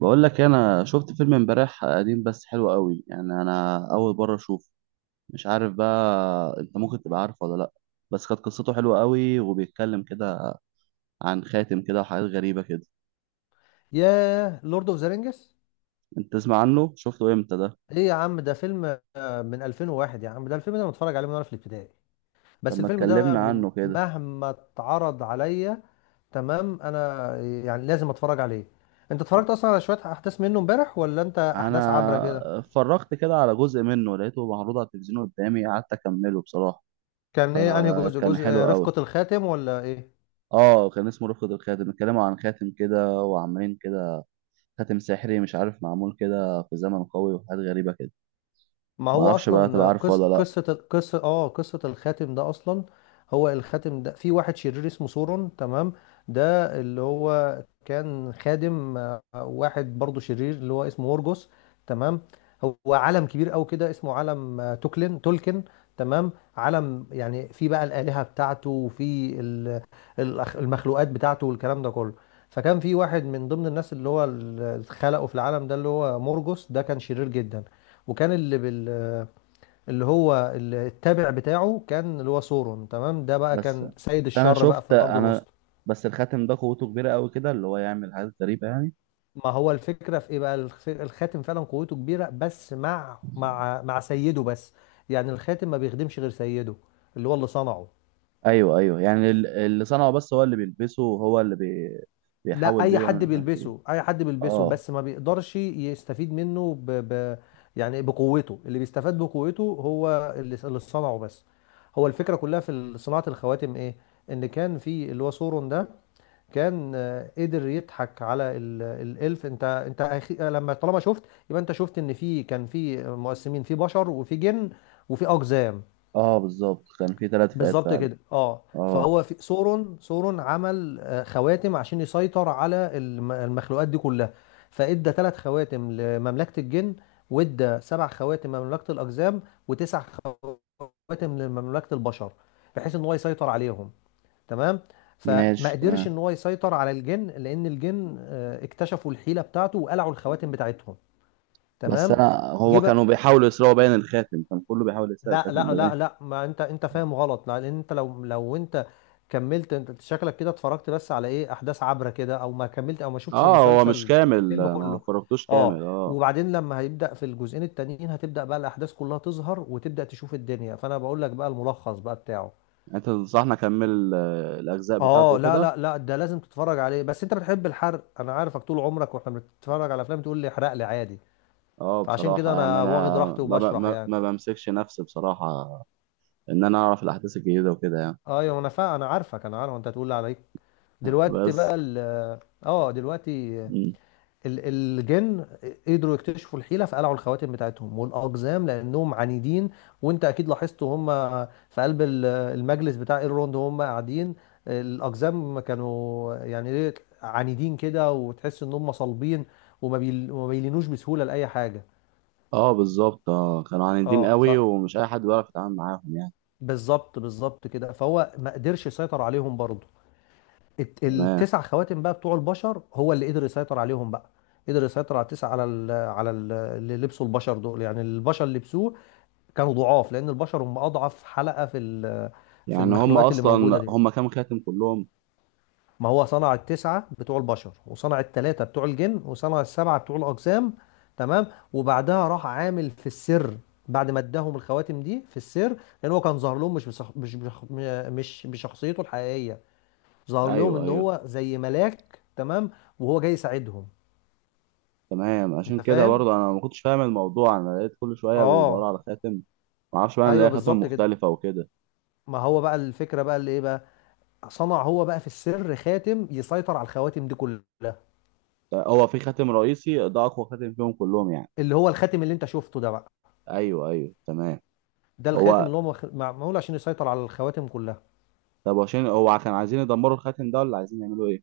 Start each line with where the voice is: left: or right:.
right: بقول لك إيه، انا شفت فيلم امبارح قديم بس حلو قوي، يعني انا اول مره اشوفه. مش عارف بقى انت ممكن تبقى عارفه ولا لا. بس كانت قصته حلوه قوي وبيتكلم كده عن خاتم كده وحاجات غريبه كده.
left: ياه! لورد اوف ذا رينجز.
right: انت تسمع عنه؟ شفته امتى ده؟
left: ايه يا عم، ده فيلم من 2001، يا عم. ده الفيلم ده انا متفرج عليه من وانا في الابتدائي. بس
right: لما
left: الفيلم ده
right: اتكلمنا
left: من
right: عنه كده،
left: مهما اتعرض عليا. تمام، انا يعني لازم اتفرج عليه. انت اتفرجت اصلا على شوية احداث منه امبارح ولا انت احداث عبرة كده؟
right: انا اتفرجت كده على جزء منه، لقيته معروض على التلفزيون قدامي قعدت اكمله بصراحه،
left: كان ايه انهي جزء؟
right: فكان حلو
left: رفقة
right: قوي.
left: الخاتم ولا ايه؟
right: اه كان اسمه رفقة الخاتم، اتكلموا عن خاتم كده وعمالين كده، خاتم سحري مش عارف معمول كده في زمن قوي وحاجات غريبة كده.
left: ما هو
right: معرفش بقى تبقى
left: اصلا
right: عارفه ولا لأ.
left: قصه. قصه الخاتم ده اصلا. هو الخاتم ده في واحد شرير اسمه سورون، تمام. ده اللي هو كان خادم واحد برضه شرير اللي هو اسمه مورجوس، تمام. هو عالم كبير قوي كده اسمه عالم آه، توكلن تولكن، تمام. عالم يعني في بقى الآلهة بتاعته وفي المخلوقات بتاعته والكلام ده كله. فكان في واحد من ضمن الناس اللي هو اللي خلقه في العالم ده اللي هو مورجوس ده، كان شرير جدا. وكان اللي بال اللي هو التابع بتاعه كان اللي هو سورون، تمام. ده بقى
right: بس
left: كان سيد
right: أنا
left: الشر بقى في
right: شفت
left: الارض
right: أنا
left: الوسطى.
right: بس الخاتم ده قوته كبيرة قوي كده، اللي هو يعمل حاجات غريبة يعني.
left: ما هو الفكره في ايه بقى؟ الخاتم فعلا قوته كبيره، بس مع سيده بس. يعني الخاتم ما بيخدمش غير سيده اللي هو اللي صنعه.
right: أيوه أيوه، يعني اللي صنعه بس هو اللي بيلبسه وهو
left: لا،
right: بيحاول
left: اي
right: بيه
left: حد
right: ويعمل حاجات إيه.
left: بيلبسه، اي حد بيلبسه،
right: أه.
left: بس ما بيقدرش يستفيد منه يعني بقوته. اللي بيستفاد بقوته هو اللي صنعه بس. هو الفكره كلها في صناعه الخواتم ايه؟ ان كان في اللي هو سورون ده كان قدر يضحك على الالف. انت انت أخي- آه، لما طالما شفت، يبقى انت شفت ان في كان في مقسمين، في بشر وفي جن وفي اقزام.
right: أه بالظبط، كان في تلات فئات
left: بالظبط
right: فعلا.
left: كده، اه.
right: أه،
left: فهو في سورون عمل خواتم عشان يسيطر على المخلوقات دي كلها. فادى 3 خواتم لمملكة الجن، وادى 7 خواتم لمملكة الاقزام، وتسع خواتم لمملكة البشر، بحيث ان هو يسيطر عليهم، تمام. فما
right: ماشي
left: قدرش
right: تمام.
left: ان هو يسيطر على الجن، لان الجن اكتشفوا الحيله بتاعته وقلعوا الخواتم بتاعتهم،
right: بس
left: تمام.
right: أنا
left: جه
right: هو
left: بقى.
right: كانوا بيحاولوا يسرقوا باين الخاتم، كان كله بيحاول يسرق
left: لا
right: الخاتم
left: لا
right: ده
left: لا
right: باين.
left: لا، ما انت فاهم غلط، لا، لان انت لو انت كملت. انت شكلك كده اتفرجت بس على ايه، احداث عبره كده، او ما كملت، او ما شفتش
right: أه هو مش
left: المسلسل
right: كامل،
left: الفيلم
right: ما
left: كله.
right: فرقتوش
left: اه،
right: كامل، أه.
left: وبعدين لما هيبدا في الجزئين التانيين هتبدا بقى الاحداث كلها تظهر وتبدا تشوف الدنيا. فانا بقول لك بقى الملخص بقى بتاعه.
right: انت تنصحني اكمل الاجزاء بتاعته
left: اه لا
right: وكده؟
left: لا لا، ده لازم تتفرج عليه. بس انت بتحب الحرق، انا عارفك طول عمرك واحنا بنتفرج على افلام تقول لي احرق لي عادي.
right: اه
left: فعشان كده
right: بصراحه، يعني
left: انا واخد
right: انا
left: راحتي
right: ما ب...
left: وبشرح
right: ما
left: يعني.
right: ما بمسكش نفسي بصراحه، ان انا اعرف الاحداث الجديده وكده يعني.
left: ايوه، انا عارف انت هتقول لي عليك. دلوقتي بقى
right: بس.
left: ال اه دلوقتي
right: مم.
left: الجن قدروا يكتشفوا الحيلة فقلعوا الخواتم بتاعتهم، والأقزام لأنهم عنيدين. وأنت أكيد لاحظت هم في قلب المجلس بتاع ايرلوند هم قاعدين. الأقزام كانوا يعني إيه، عنيدين كده وتحس إن هم صلبين، وما بيلينوش بسهولة لأي حاجة.
right: اه بالظبط، اه كانوا عاندين
left: اه ف
right: قوي ومش اي حد بيعرف يتعامل معاهم يعني.
left: بالظبط، كده. فهو ما قدرش يسيطر عليهم برضه.
right: تمام.
left: التسع خواتم بقى بتوع البشر هو اللي قدر يسيطر عليهم بقى. قدر يسيطر على التسع، على ال على ال اللي لبسوا، البشر دول. يعني البشر اللي لبسوه كانوا ضعاف، لان البشر هم اضعف حلقة في في
right: يعني هم
left: المخلوقات اللي موجودة
right: اصلا
left: دي.
right: هم كام خاتم كلهم؟
left: ما هو صنع التسعة بتوع البشر، وصنع التلاتة بتوع الجن، وصنع السبعة بتوع الأجسام، تمام. وبعدها راح عامل في السر، بعد ما اداهم الخواتم دي في السر، لان هو كان ظاهر لهم مش بصح... مش بش... مش بشخصيته الحقيقية. ظهر لهم
right: ايوه
left: ان
right: ايوه
left: هو زي ملاك، تمام، وهو جاي يساعدهم.
right: تمام. عشان
left: انت
right: كده
left: فاهم؟
right: برضه انا ما كنتش فاهم الموضوع، انا لقيت كل شويه بيدوروا
left: اه.
right: على خاتم، ما اعرفش بقى ان
left: ايوه،
right: ليها خاتم
left: بالظبط كده.
right: مختلفه وكده.
left: ما هو بقى الفكره بقى اللي ايه بقى، صنع هو بقى في السر خاتم يسيطر على الخواتم دي كلها.
right: هو في خاتم رئيسي ده اقوى خاتم فيهم كلهم يعني؟
left: اللي هو الخاتم اللي انت شفته ده بقى،
right: ايوه ايوه تمام.
left: ده الخاتم
right: هو
left: اللي هو معمول عشان يسيطر على الخواتم كلها.
right: طب عشان هو كان عايزين يدمروا الخاتم ده ولا عايزين يعملوا ايه؟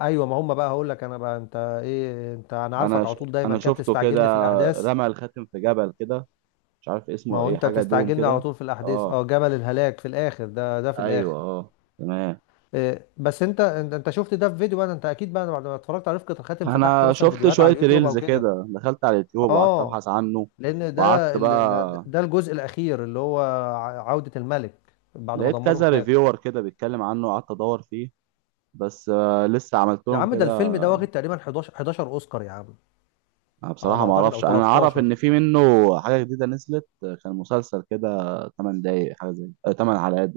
left: ايوه، ما هم بقى هقول لك انا بقى. انت ايه، انت، انا
right: انا
left: عارفك على
right: ش...
left: طول دايما
right: انا
left: كده
right: شفته كده،
left: بتستعجلني في الاحداث.
right: رمى الخاتم في جبل كده، مش عارف
left: ما
right: اسمه
left: هو
right: ايه،
left: انت
right: حاجه دوم
left: بتستعجلني على
right: كده.
left: طول في الاحداث.
right: اه
left: اه، جبل الهلاك في الاخر، ده في
right: ايوه
left: الاخر.
right: اه تمام.
left: إيه، بس انت انت أنت شفت ده في فيديو بقى، ده انت اكيد بقى بعد ما اتفرجت على رفقة الخاتم فتحت
right: انا
left: مثلا
right: شفت
left: فيديوهات على
right: شويه
left: اليوتيوب او
right: ريلز
left: كده.
right: كده، دخلت على اليوتيوب وقعدت
left: اه،
right: ابحث عنه
left: لان
right: وقعدت
left: ده
right: بقى،
left: ده الجزء الاخير اللي هو عودة الملك بعد ما
right: لقيت
left: دمروا
right: كذا
left: الخاتم.
right: ريفيور كده بيتكلم عنه وقعدت ادور فيه بس لسه عملت
left: يا
right: لهم
left: عم ده
right: كده.
left: الفيلم ده واخد تقريبا 11 اوسكار يا عم،
right: أنا
left: على ما
right: بصراحه ما
left: اعتقد، او
right: اعرفش، انا اعرف
left: 13.
right: ان في منه حاجه جديده نزلت، كان مسلسل كده 8 دقايق، حاجه زي 8 حلقات.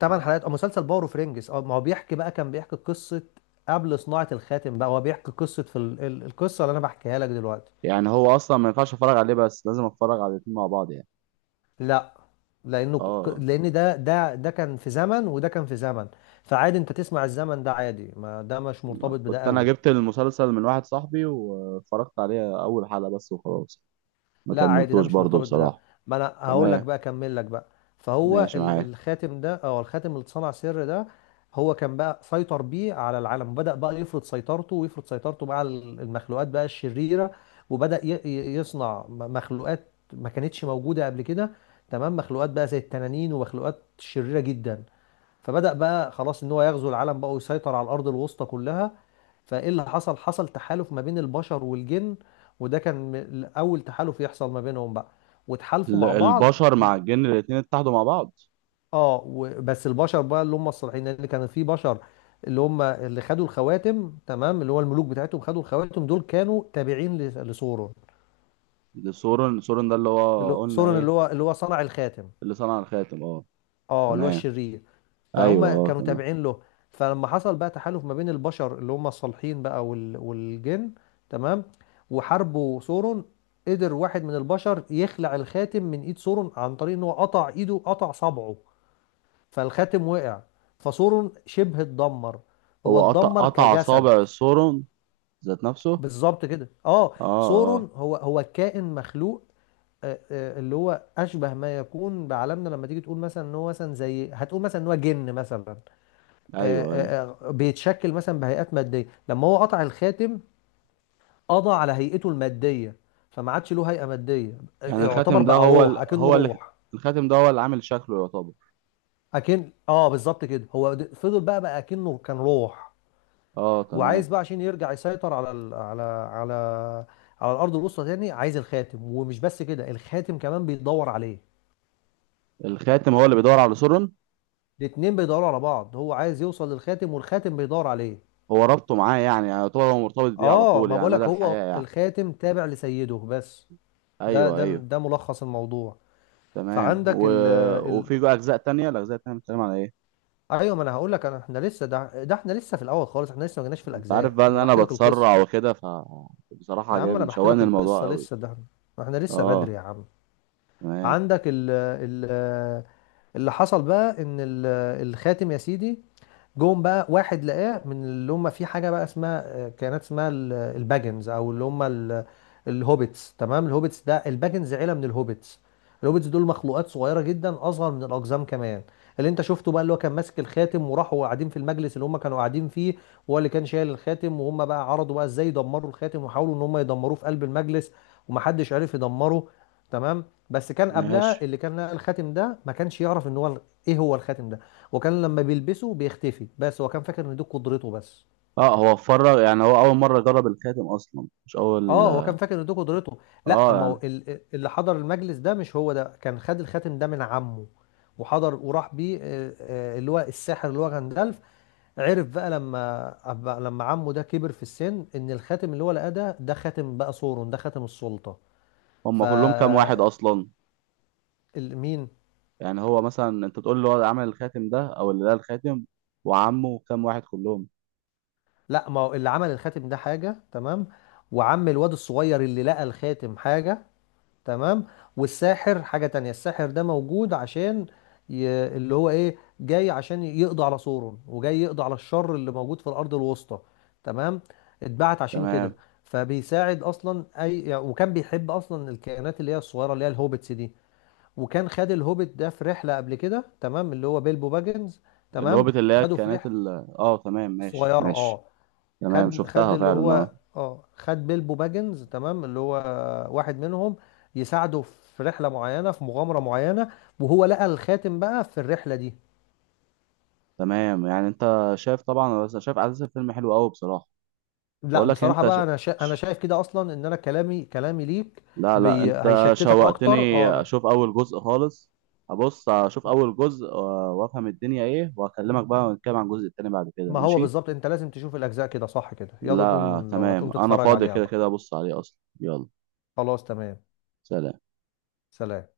left: 8 حلقات او مسلسل باور اوف رينجز. اه، ما هو بيحكي بقى، كان بيحكي قصة قبل صناعة الخاتم بقى. هو بيحكي قصة في القصة اللي انا بحكيها لك دلوقتي.
right: يعني هو اصلا ما ينفعش اتفرج عليه بس لازم اتفرج على الاتنين مع بعض يعني؟
left: لا،
right: اه
left: لان ده كان في زمن، وده كان في زمن. فعادي انت تسمع الزمن ده عادي، ما ده مش
right: لا،
left: مرتبط بده
right: كنت انا
left: قوي.
right: جبت المسلسل من واحد صاحبي واتفرجت عليه اول حلقة بس وخلاص، ما
left: لا عادي، ده
right: كملتوش
left: مش
right: برضه
left: مرتبط بده.
right: بصراحة.
left: ما انا هقول لك
right: تمام
left: بقى، اكمل لك بقى. فهو
right: ماشي معاك.
left: الخاتم ده، او الخاتم اللي اتصنع سر ده، هو كان بقى سيطر بيه على العالم، وبدأ بقى يفرض سيطرته، ويفرض سيطرته بقى على المخلوقات بقى الشريرة. وبدأ يصنع مخلوقات ما كانتش موجودة قبل كده، تمام. مخلوقات بقى زي التنانين ومخلوقات شريرة جدا. فبدأ بقى خلاص ان هو يغزو العالم بقى، ويسيطر على الارض الوسطى كلها. فايه اللي حصل؟ حصل تحالف ما بين البشر والجن، وده كان اول تحالف يحصل ما بينهم بقى. وتحالفوا مع بعض
right: البشر مع الجن الاتنين اتحدوا مع بعض؟
left: بس البشر بقى اللي هم الصالحين، لان كان في بشر اللي هم اللي خدوا الخواتم، تمام. اللي هو الملوك بتاعتهم خدوا الخواتم، دول كانوا تابعين لسورون.
right: ده سورن ده اللي هو قلنا
left: سورون
right: ايه؟
left: اللي هو صنع الخاتم.
right: اللي صنع الخاتم، اه.
left: اه، اللي هو
right: تمام.
left: الشرير.
right: ايوه
left: فهم
right: اه
left: كانوا
right: تمام.
left: تابعين له. فلما حصل بقى تحالف ما بين البشر اللي هم الصالحين بقى والجن، تمام. وحاربوا سورون. قدر واحد من البشر يخلع الخاتم من ايد سورون، عن طريق ان هو قطع ايده، قطع صبعه، فالخاتم وقع، فسورون شبه اتدمر. هو
right: هو قطع
left: اتدمر كجسد.
right: اصابع سورن ذات نفسه؟
left: بالظبط كده، اه.
right: اه. اه
left: سورون هو كائن مخلوق. اللي هو اشبه ما يكون بعالمنا، لما تيجي تقول مثلا ان هو مثلا، زي هتقول مثلا ان هو جن مثلا. آه،
right: ايوه ايوه،
left: بيتشكل مثلا بهيئات ماديه. لما هو قطع الخاتم، قضى على هيئته الماديه، فما عادش له هيئه ماديه.
right: يعني
left: يعتبر
right: الخاتم ده
left: بقى
right: هو
left: روح،
right: ال...
left: اكنه
right: هو اللي
left: روح.
right: الخاتم ده هو اللي عامل شكله يعتبر؟
left: اكن اه، بالظبط كده. هو فضل بقى اكنه كان روح،
right: اه
left: وعايز
right: تمام.
left: بقى عشان يرجع يسيطر على ال... على على على الارض الوسطى تاني. عايز الخاتم، ومش بس كده، الخاتم كمان بيدور عليه.
right: الخاتم هو اللي بيدور على سورن؟
left: الاتنين بيدوروا على بعض، هو عايز يوصل للخاتم والخاتم بيدور عليه.
right: هو ربطه معاه يعني، يعني يعتبر هو مرتبط بيه على
left: اه،
right: طول
left: ما
right: يعني مدى
left: بقولك، هو
right: الحياة يعني.
left: الخاتم تابع لسيده بس.
right: ايوه ايوه
left: ده ملخص الموضوع.
right: تمام
left: فعندك
right: و...
left: ال ال
right: وفي جوا اجزاء تانية، الاجزاء التانية بتتكلم على ايه؟
left: ايوه، ما انا هقول لك انا، احنا لسه، ده احنا لسه في الاول خالص. احنا لسه ما جيناش في
right: انت
left: الاجزاء
right: عارف بقى
left: ده،
right: ان
left: انا
right: انا
left: بحكي لك القصه.
right: بتسرع وكده، فبصراحة
left: يا عم، انا
right: عجبني،
left: بحكي
right: شوقني
left: لك
right: الموضوع
left: القصه
right: قوي.
left: لسه ده، احنا لسه بدري
right: اه
left: يا عم.
right: تمام
left: عندك ال ال اللي حصل بقى ان الخاتم، يا سيدي، جم بقى واحد لقاه من اللي هم في حاجه بقى اسمها الباجنز، او اللي هم الهوبيتس، تمام. الهوبيتس ده الباجنز عيله من الهوبيتس. الهوبيتس دول مخلوقات صغيره جدا، اصغر من الاقزام كمان. اللي انت شفته بقى، اللي هو كان ماسك الخاتم وراحوا قاعدين في المجلس اللي هم كانوا قاعدين فيه، وهو اللي كان شايل الخاتم. وهم بقى عرضوا بقى ازاي يدمروا الخاتم، وحاولوا ان هم يدمروه في قلب المجلس، ومحدش عرف يدمره، تمام. بس كان
right: ماشي.
left: قبلها اللي كان لقى الخاتم ده ما كانش يعرف ان هو ايه هو الخاتم ده. وكان لما بيلبسه بيختفي، بس هو كان فاكر ان دي قدرته بس.
right: اه هو اتفرج يعني، هو اول مرة جرب الخاتم اصلا، مش اول.
left: اه، هو كان فاكر ان دي قدرته. لا،
right: اه
left: ما هو
right: يعني
left: اللي حضر المجلس ده مش هو، ده كان خد الخاتم ده من عمه، وحضر وراح بيه اللي هو الساحر اللي هو غندالف. عرف بقى، لما لما عمه ده كبر في السن، ان الخاتم اللي هو لقاه ده، ده خاتم بقى سورون، ده خاتم السلطة. ف
right: هم كلهم كام واحد اصلا؟
left: مين؟
right: يعني هو مثلا انت تقول له هو عمل الخاتم ده او اللي ده الخاتم، وعمه كام واحد كلهم؟
left: لا، ما هو اللي عمل الخاتم ده حاجة، تمام. وعم الواد الصغير اللي لقى الخاتم حاجة، تمام. والساحر حاجة تانية. الساحر ده موجود عشان اللي هو ايه، جاي عشان يقضي على سورون، وجاي يقضي على الشر اللي موجود في الأرض الوسطى، تمام. اتبعت عشان كده.
right: تمام.
left: فبيساعد اصلا اي يعني، وكان بيحب اصلا الكائنات اللي هي الصغيره، اللي هي الهوبتس دي. وكان خد الهوبت ده في رحله قبل كده، تمام، اللي هو بيلبو باجنز، تمام،
right: الهوبت اللي هي
left: خده في
right: كانت
left: رحله
right: ال...، اه تمام ماشي
left: صغيره، اه.
right: ماشي. تمام
left: خد خد
right: شفتها
left: اللي
right: فعلا،
left: هو
right: اه.
left: اه خد بيلبو باجنز، تمام، اللي هو واحد منهم، يساعده في رحلة معينة، في مغامرة معينة. وهو لقى الخاتم بقى في الرحلة دي.
right: تمام يعني انت شايف طبعا، بس شايف على اساس الفيلم حلو قوي بصراحه.
left: لا،
right: بقول لك
left: بصراحة
right: انت ش...
left: بقى، انا انا
right: ش-
left: شايف كده اصلا ان انا كلامي، كلامي ليك
right: لا لا، انت
left: هيشتتك اكتر.
right: شوقتني اشوف اول جزء خالص، هبص اشوف اول جزء وافهم الدنيا ايه واكلمك بقى، ونتكلم عن الجزء التاني بعد كده،
left: ما هو
right: ماشي.
left: بالظبط انت لازم تشوف الاجزاء كده، صح كده. يلا
right: لا
left: نقوم، لو هتقوم
right: تمام انا
left: تتفرج
right: فاضي
left: عليها
right: كده
left: بقى.
right: كده، ابص عليه اصلا، يلا.
left: خلاص تمام.
right: سلام.
left: سلام.